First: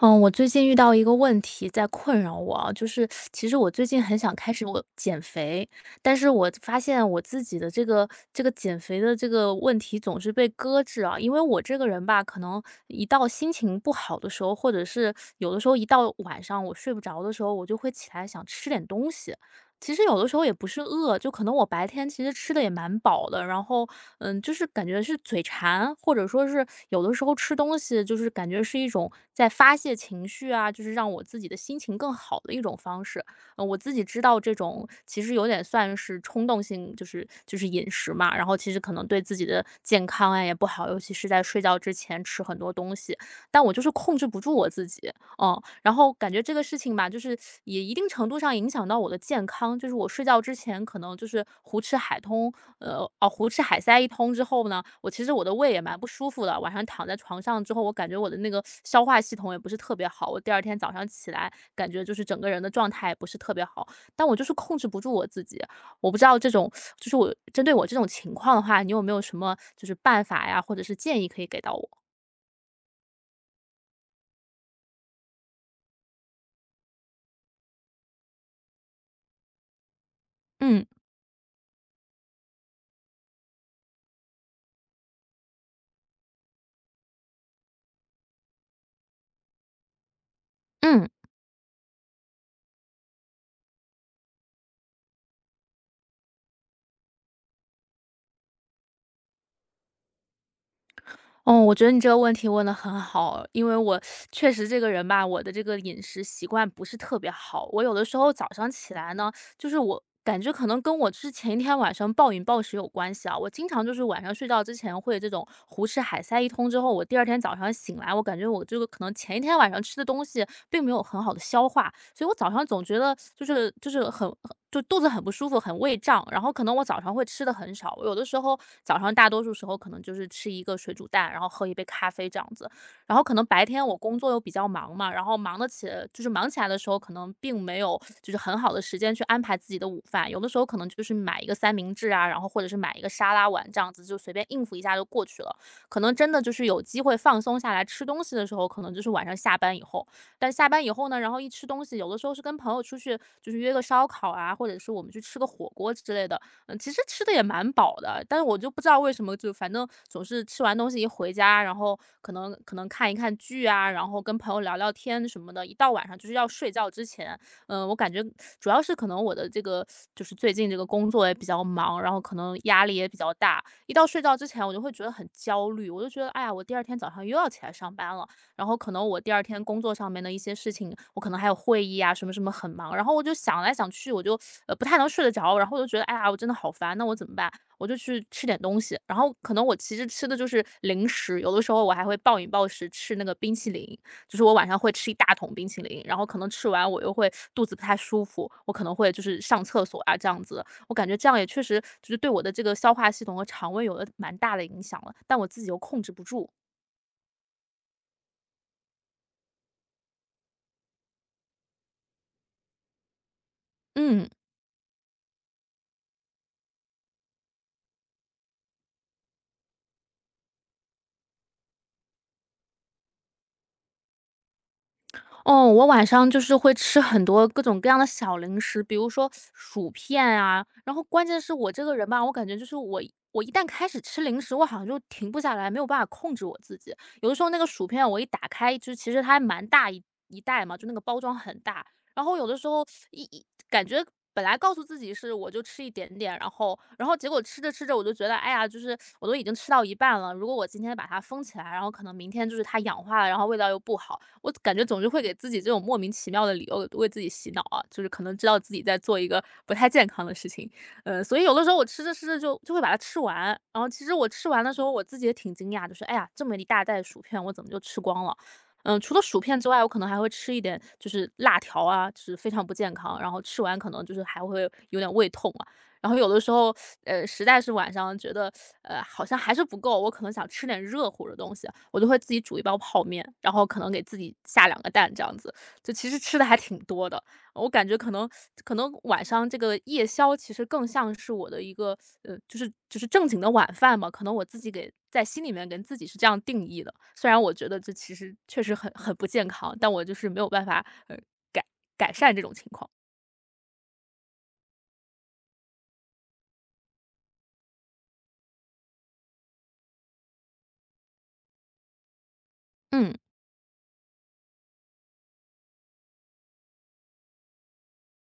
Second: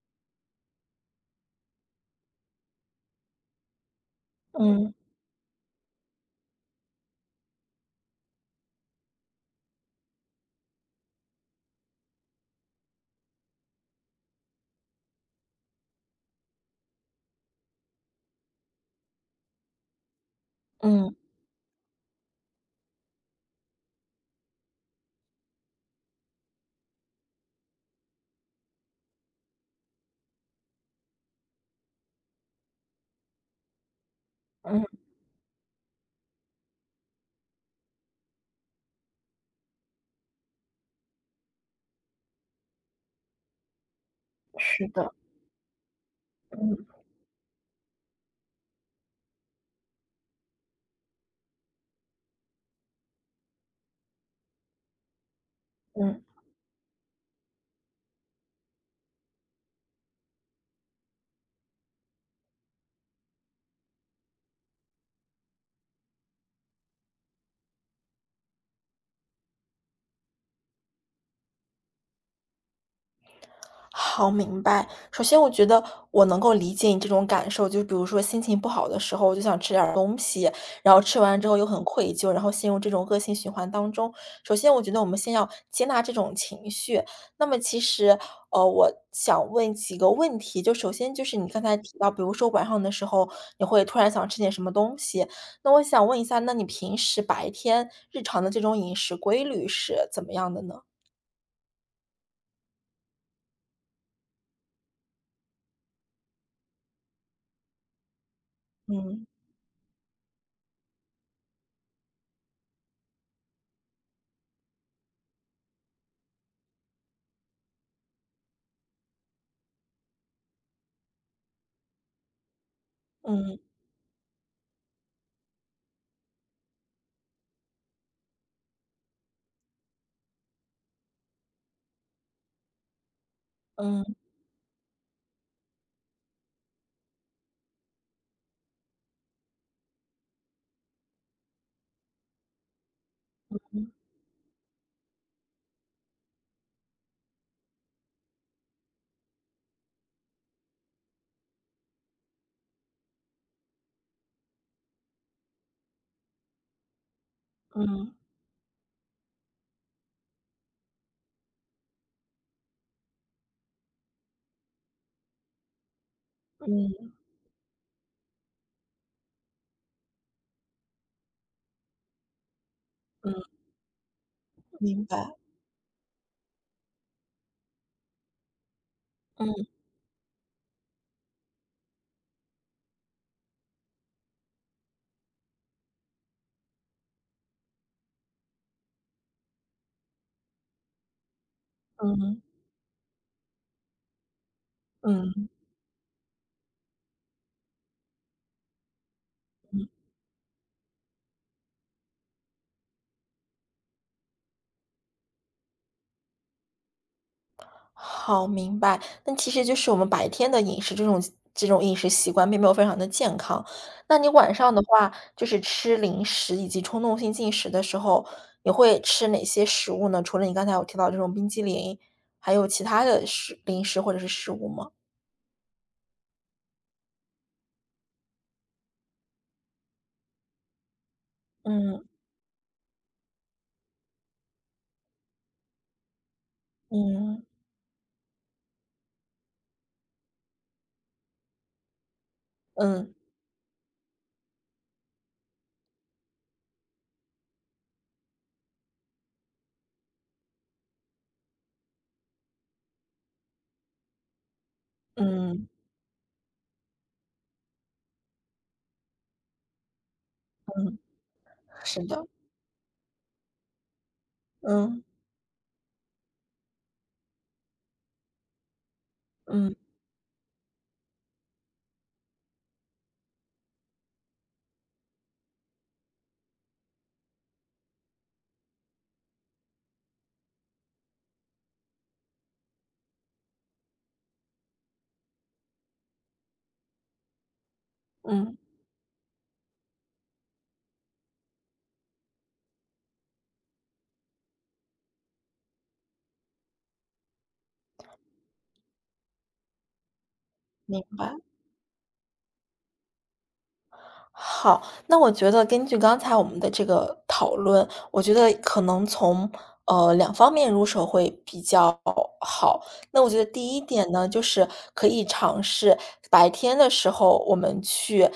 呃，我最近遇到一个问题在困扰我啊，就是 其实我最近很想开始哦，嗯。减肥，但是我发现我自己的这个这个减肥的这个问题总是被搁置啊。因为我这个人吧，可能一到心情不好的时候，或者是有的时候一到晚上我睡不着的时候，我就会起来想吃点东西。其实有的时候也不是嗯。饿，就可能我白天其实吃得也蛮饱的。然后，嗯，就是感觉是嘴馋，或者说是有的时候吃东西就是感觉是一种在发泄情绪啊，就是让我自己的心情更好的一种方式。呃，我自己知道这嗯。种其实有点算是冲动性，就是就是饮食嘛，然后其实可能对自己的健康呀，也不好，尤其是在睡觉之前吃很多东西。但我就是控制不住我自是己。的。呃，然后感觉这个事嗯。情吧，就是也一定程度上影响到我的健康。就是我睡觉之前可能就是胡吃海通呃，哦，胡吃海塞一通之后呢，我其实我的胃也蛮不嗯。舒服的，晚上躺在床上之后，我感觉我的那个 消化系统也不是特别好。我第2天早上起来感觉就是整个人的状态也不是特别好，但我就是控制不住我自己。我不知道这种，就是我针对我这种情况的话，你有没有什么就是办法呀，或者是建议可以给到我？好，明白。首先我觉得我能够理解你这种感受，就比如说心情不好的时候，我就想吃点儿东西，嗯。然后吃完之后又很愧疚，然后陷入这种恶性循环当中。首先我觉得我们先要接纳这种情绪。那么其实，呃，我想问几个问题。就首嗯。先就是你刚才提到，比如说晚上的时候你会突然想吃点什么东西。那我想问一下，那你平时白天日常的这种饮食规律是怎么样的呢？哦，我觉得你这个问题问得很好。因为我 确实这个人吧，我的这个饮食习惯不是特别好。我有的时候，早上起来嗯。呢，就是我感觉可能跟我之前一天晚上暴饮暴食有关系啊。我经常就是晚上睡觉之前会有这种胡吃海塞一通之后，我第2天早上醒来，我感觉我这个可能前一天晚上吃的东西并没有很好地消化，所以我早上总觉得，就嗯。是就是很很就肚子很不舒服，很胃胀。然后可能我早上会吃的很少，我有的时候早上大多数时候可能就是吃一个水煮蛋，然后喝一杯咖啡这样子。然后可能白天我嗯。工作又比较忙嘛，然后忙得起就是忙起来的时候，可能并没有 就是很好的时间去安排自己的午饭。有的时候可能就是买一个三明治啊，然后或者是买一个沙拉嗯碗这嗯。样子，就随便应付一下就过去了。可能真的就是有机会放松下来吃东西的时候，可能就是晚上下班以后。但是下班以后呢，然后一吃东西有的时候是跟朋友出去，就是约个烧烤啊，或者是我们去吃个火锅之类的。呃，其实吃得也蛮饱嗯。的，但是我就不知道为什么，就反正总是吃完东西一回家，然后可能可能看一看剧啊，然后跟朋友聊聊天什么的，一到晚上就是要睡觉之嗯。前，嗯，我感觉 主要是可能我的这个，就是最近这个工作也比较忙，然后可能压力也比较嗯。大。一到睡觉之前我就会觉明得很白。焦虑，我就觉得“哎呀，我第2天早上又要起来上班了”。然后可能我第2天嗯。工作上面的一些事情，我可能还有会议啊，什么什么很忙，然后我就想来想去我就，呃，不太能睡得着，然后我就觉得，“哎呀，我真的好烦，那我怎么办”。我就去吃点东西。然后可能我其实吃的就是零食，有的时候我还会暴嗯。饮暴食吃那个冰淇淋。就是我晚上会吃一大嗯。桶冰淇淋，然后可能吃完我又会肚子不太舒服，我可能会就是上厕嗯。所啊，这样子。我感觉这样，也确实就是对我的这个消化系统和肠胃有了蛮大的影响了，但我自己又控制不住。好，明白，那其实就是我们白天的饮食，这种这种饮食习惯并没有非常地健康。那嗯。你晚上的话，就是吃零食以及冲动性进食的时候，你会吃哪些食物呢？除了你刚才有提到这种冰淇淋，还有其他的食零食或者是食物吗？哦，我晚上就是会吃很多各种各样的小零食，比如说薯片啊，然后关键是我这个嗯。人吧，我感觉就是我我一旦开始吃零食，我好像就停不下来，没有办法控制我自己。有的时嗯。候那个薯片我一打开，就是其实它还蛮大一一袋嘛，就那个包装很大。然后有的时候，嗯。一一感觉本来告诉自己是，我就吃一点点。然后然后结果吃着吃着，我就觉得，哎呀，就是我都已经吃到一半了，如果我今天把封起来，然后可能明天就是它氧化了，然后味道又不好。我感觉总是会给自己嗯。这种莫名其妙的理由，为为自己洗脑啊，就是可能知道自己在做一个不太健康的事情。嗯。呃，所以有的时候我是吃着的。吃着就就会把它吃完。然后其实我吃完的时候，嗯。我自己也挺惊讶的，说，哎呀，这么一大袋薯片我怎么就吃光了，呃，除了薯片之嗯。外，我可能还会吃一点就是辣条啊，就是非常不健康，然后吃完可能就是还会有点胃痛啊。然后有的时候，呃，实在是晚上觉得 好像还是不够，我可能想吃点热乎的东西，我都会自己煮1包泡面，然后可能给自己下2个蛋，这样子。就其实吃得还挺多的，呃，我感觉可能嗯。可能晚上这个夜宵其实更像是我的一个，呃，就是就是正经的晚饭吧。可能我自己给在心里面，跟自己是这样定义的，虽然我觉得这其实确实很很不健康，但我就是没有办法，明呃，白。改改善这种情况。好，那我觉得根据刚才我们的这个讨论，我觉得可能从，呃，2方面入手会比较好。嗯。那我觉得第一点呢，就是可以尝试白天的时候，我们去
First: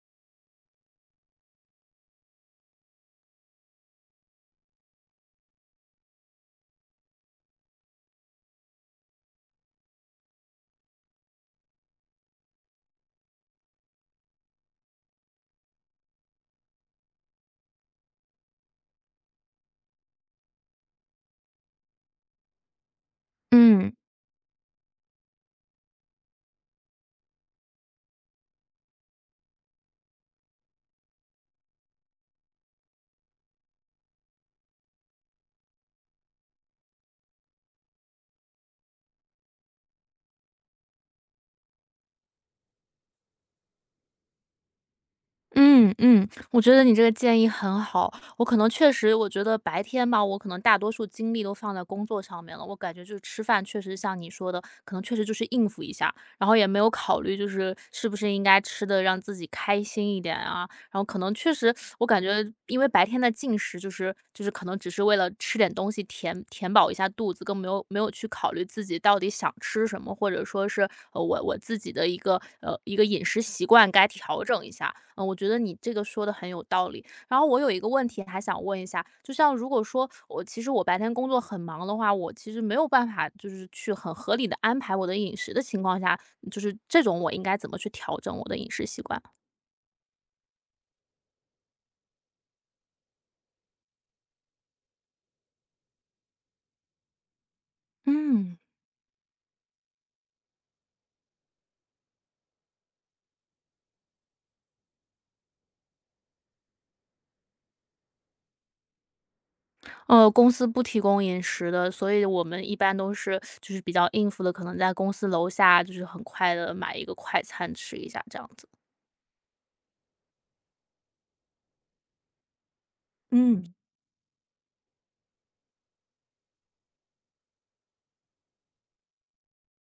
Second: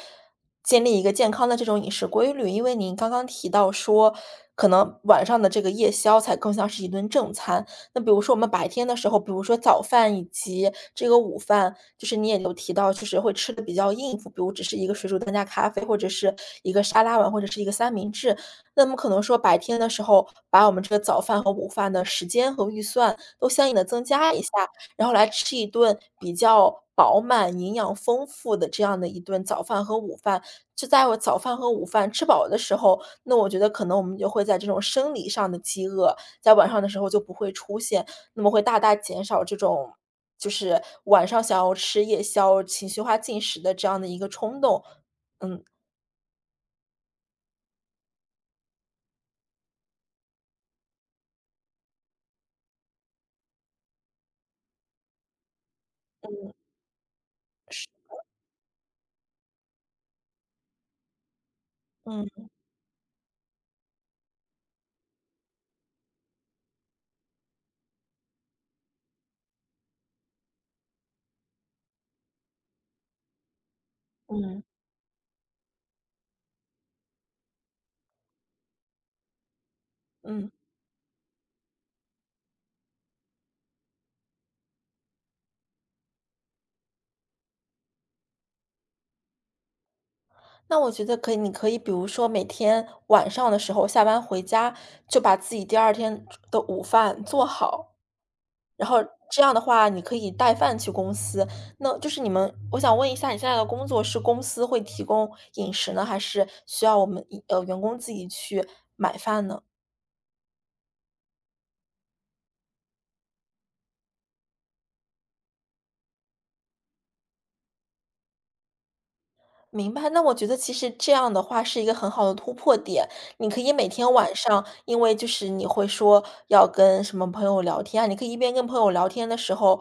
建立一个健康的这种饮食规律，因为您刚刚提到说可能晚上的这个夜宵才更像是一顿正餐，那比如说我们白天的时候，比如说早饭以及这个午饭，就是你也有提到就是会吃得比较应付，比如只是1个水煮蛋加咖啡，或者是1个沙拉碗，或者是1个三明治，那么可能说白天的时候，把我们这个早饭和午饭的时间和预算，都相应地嗯。增加一下。然后来吃一顿比较饱满、营养丰富的这样的1顿早饭和午饭，就在我早饭和午饭吃饱的时候，那我觉得可能我们就会在这种生理上的饥饿，在晚上的时候就不会出现，那么会大大减少这种，就是晚上想要吃夜宵，情绪化进食的这样的一个冲动，嗯。嗯嗯，我觉得你这个建议很好，我可能确实我觉得白天吧，我可能大多数精力都放在工作上面了，我感觉就是吃饭确实像你说的，可能确实就是应付一下，然嗯。后也没有考虑就是是是不的。是应该吃得让自己开心一点啊，然后可能确实 我感嗯。觉因为白天的进食，就是就是可能只是为了吃点东西，填填饱一下肚子，更没有没有去考虑自己到底想吃什么，或者说是，呃，我我自己的一个呃，一个饮食习惯，该调嗯。整一下，嗯，我觉得你这个说得很有道理。然后我有一个问题还想问一下，就像如果说我嗯。其实我白天工作很忙的话，我其实没有办法就是去很合理地安排我的饮食的情况下，就是这种我应该怎么去调整我的饮食习惯？那我觉得可以你可以比如说每天晚上的时候下班回家就把自己第二天的午饭做好。嗯。然后这样的话你可以带饭去公司，那就是你们，我想问一下你现在的工作是公司会提供饮食呢？还是需要我们，呃，员工自己去买饭呢？哦，公司不提供饮食的，所以我们一般都是，就是比较应付的，可能在公司楼下就是很快地买一个快餐吃一下这样子。明白，那我觉得其实这样的话是一个很好的突破点。你可以嗯。每天晚上因为就是你会说要跟什么朋友聊天，你可以一边跟朋友聊天的时候，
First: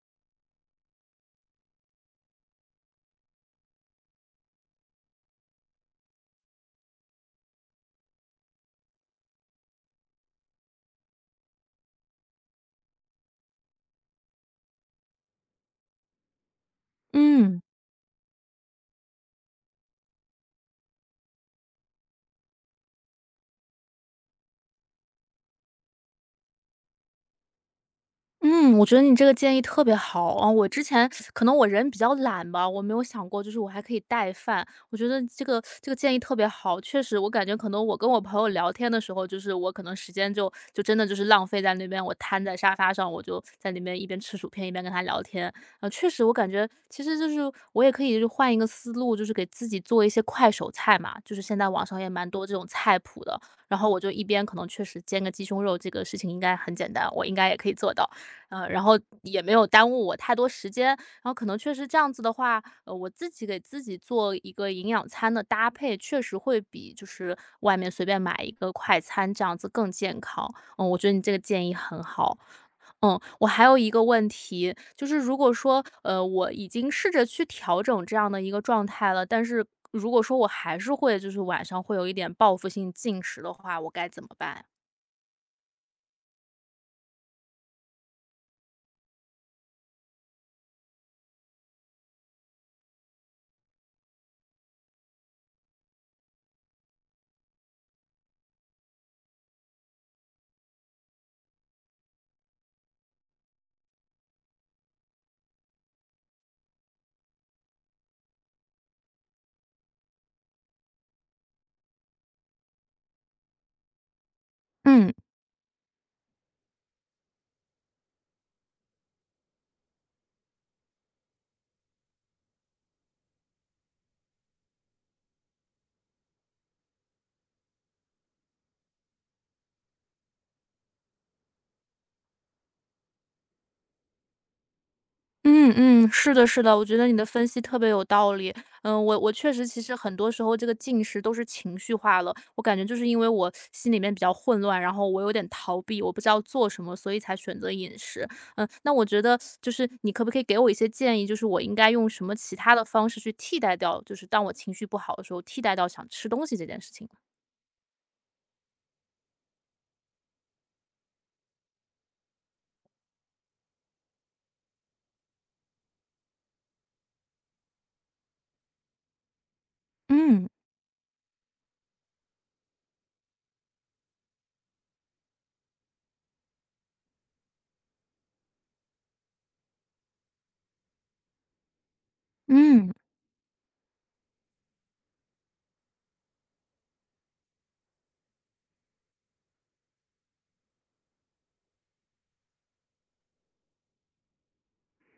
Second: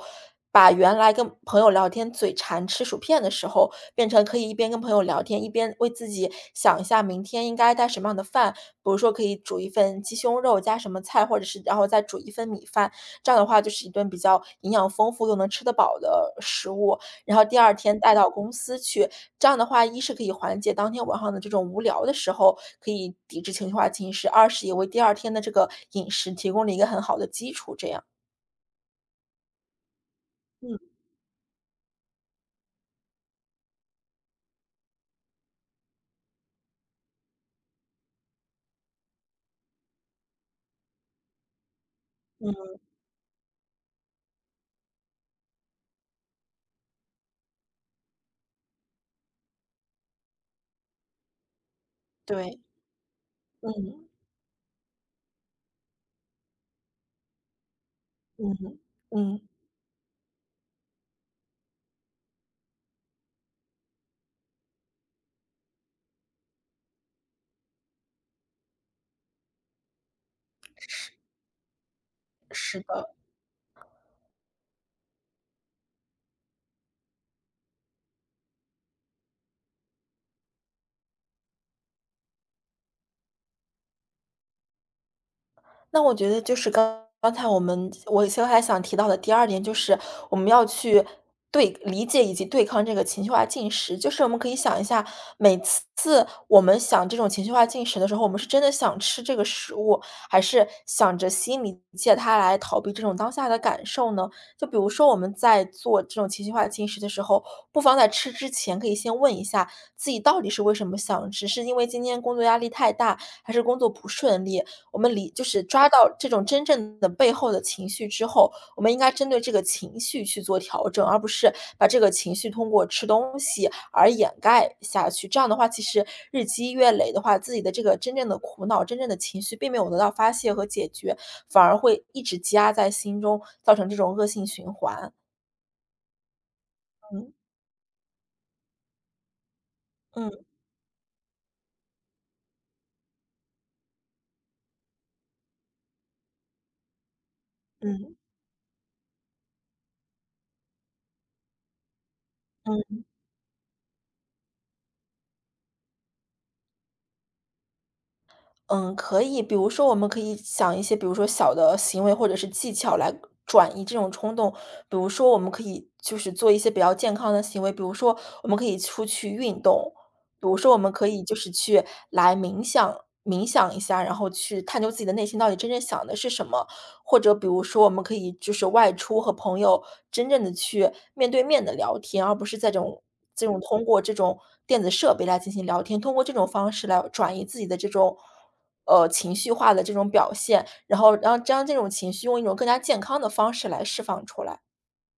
把原来跟朋友聊天，嘴馋吃薯片的时候，变成可以一边跟朋友聊天，一边为自己想一下明天应该带什么样的饭，比如说可以煮1份鸡胸肉加什么菜，或者是然后再煮1份米饭，这样的话就是一顿比较营养丰富又能吃得饱的食物，然后第嗯。2天带到公司去。这样的话，一是可以缓解当天晚上的这种无聊的时候可以抵制情绪化侵蚀；二是也为第2天的这个饮食提供了一个很好的基础这样。嗯，我觉得你这个建议特别好。哦我嗯。之前，可能我人比较懒吧，我没有想过就是我还可以带饭，我觉得这个这个建议特别好。确实我感觉可能我跟我朋友聊天的时候，就是我可能时间就就真的就是浪费在那边，我摊在沙嗯。发上，我就，在那边一边吃薯片，一边跟他聊天。呃，确实我感觉其实就是我也可以换一个思路，就是给自己做一些快手菜嘛，就是现在网上也蛮多这对。种菜谱的。然后我嗯。就一边可能确实煎个鸡胸肉，这个事情应该很简单，我应该也可以做到，嗯呃哼。然后，嗯。也没有耽误我太多时间，呃，可能确实这样子的话，呃，我自己给自己做一个营养餐的搭配，确实会比就是，外面随便买一个快餐这样子更健康。呃，我觉是。得你这个建议很好。是的。嗯，我还有一个问题，就是如果说，呃，我已经试着去调整这样的一个状态了，但是，如果说我还是会就是晚上会有一点报复性进食的话，我该怎么办？那我觉得就是，刚刚才我们我其实还想提到的第2点就是，我们要去对理解以及对抗这个情绪化进食，就是我们可以想一下，每次次我们想这种情绪化进食的时候，我们是真的想吃这个食物，还是，想着心里借它来逃避这种当下的感受呢？就比如说我们在做这种情绪化进食的时候，不妨在吃之前可以先问一下，自己到底是为什么想？只是因为今天工作压力太大？还是工作不顺利？我嗯。们理就是抓到这种真正的背后的情绪之后，我们应该针对这个情绪去做调整，而不是，把这个情绪通过吃东西而掩盖下去。这样的话其实日积月累的话，自己的这个真正的苦恼、真正的情绪并没有得到发泄和解决，反而会一直积压在心中，造成这种恶性循环。嗯嗯，是的是的，我觉得你的嗯。分析特别有道理。嗯，我我确实其实很多时嗯。候这个进食都是情绪化了。我感觉就是因为我心里面比较混乱，然后我有点逃避，我不知道做什么，所以才选择饮嗯。食。嗯，那我觉得 就是你可不可以给我一些建议，就是我应该用什么其他的嗯。方式去替代掉，就是当我情绪不好的时候，替代掉想吃东西这件事情呢？嗯，可以，比如说我们可以想一些比如说小的行为，或者是技巧来转移这种冲动，比如说我们可以就是做一些比较健康的行为，比如说我们可以出去运动。比嗯。如说我们可以就是去来冥想冥想一下，然后去探究自己的内心到底真正想的是什么。或者比如说我们可以就是外出和朋友真正地去面对面地聊天儿，而不是这嗯。种这种通过这种电子设备来进行聊天，通过这种方式来转移自己的这种，呃，情绪化的这种表现，然后让将这种情绪用一种更加健康的方式来释放出来。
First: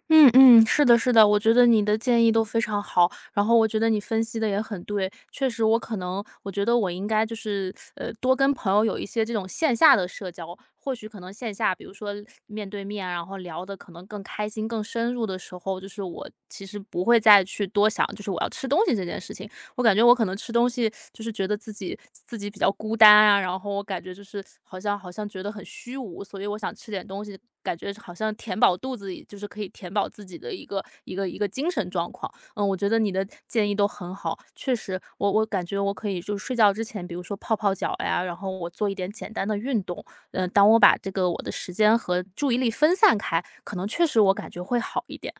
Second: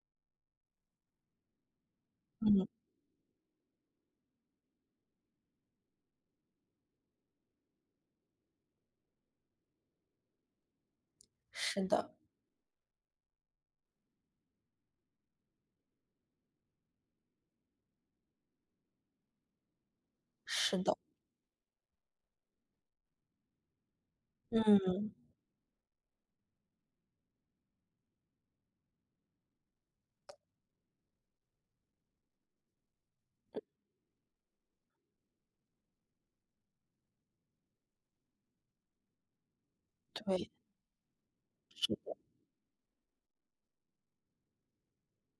嗯嗯，是的是的，我觉得你的建议都非嗯。常好。然后我觉得你分析得也很对，确实我可能，我觉得我应该就是，呃，多跟朋友有一些这种线下的社交。或许可能线下，比是如说的。面对面，然后聊得可能更开心更深入的时候，就是我其实不会再去多想，就是我要吃东西这件事情。我感觉我可能吃东是西的。就是觉得自己自己比较孤单啊，然后我感觉就是好像好嗯。像觉得很虚无，所以我想吃点东西。感觉好像填饱肚子里，就是可以填饱自己的一个一个一个精神状况。嗯，我觉得你的建议都很好，确实我我感觉我可以就睡觉之前，比如说泡泡脚呀，然后我做一点简单的运动，对。嗯，当我把这个我的时间是的。和注意力分散开，可能确实我感觉会好一点。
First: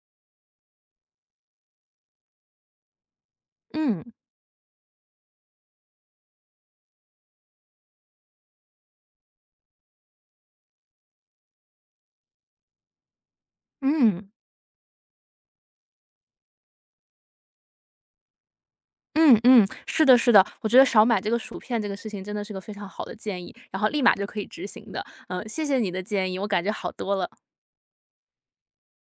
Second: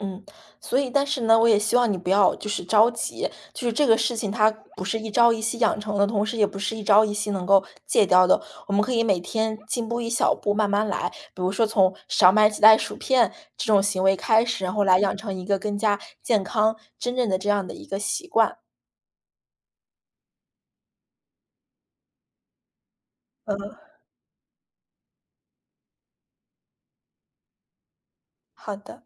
嗯。所以但是呢，我也希望你不要就是着急，就是这个嗯。事情它不是一朝一夕养成的，同时也不是一朝一夕能够戒掉的。我们可以每天进步一小步，慢慢来。比如说从少买几袋薯片这种行为嗯。开始，然后来养成一个更加健康，真正的这样的一个习惯。嗯嗯。是的是的。我觉得少买这个薯片，这个事情真的是个非常好的建议，嗯。然后立马就可以执行的。嗯，谢谢你的建议，我感觉好多了。好的。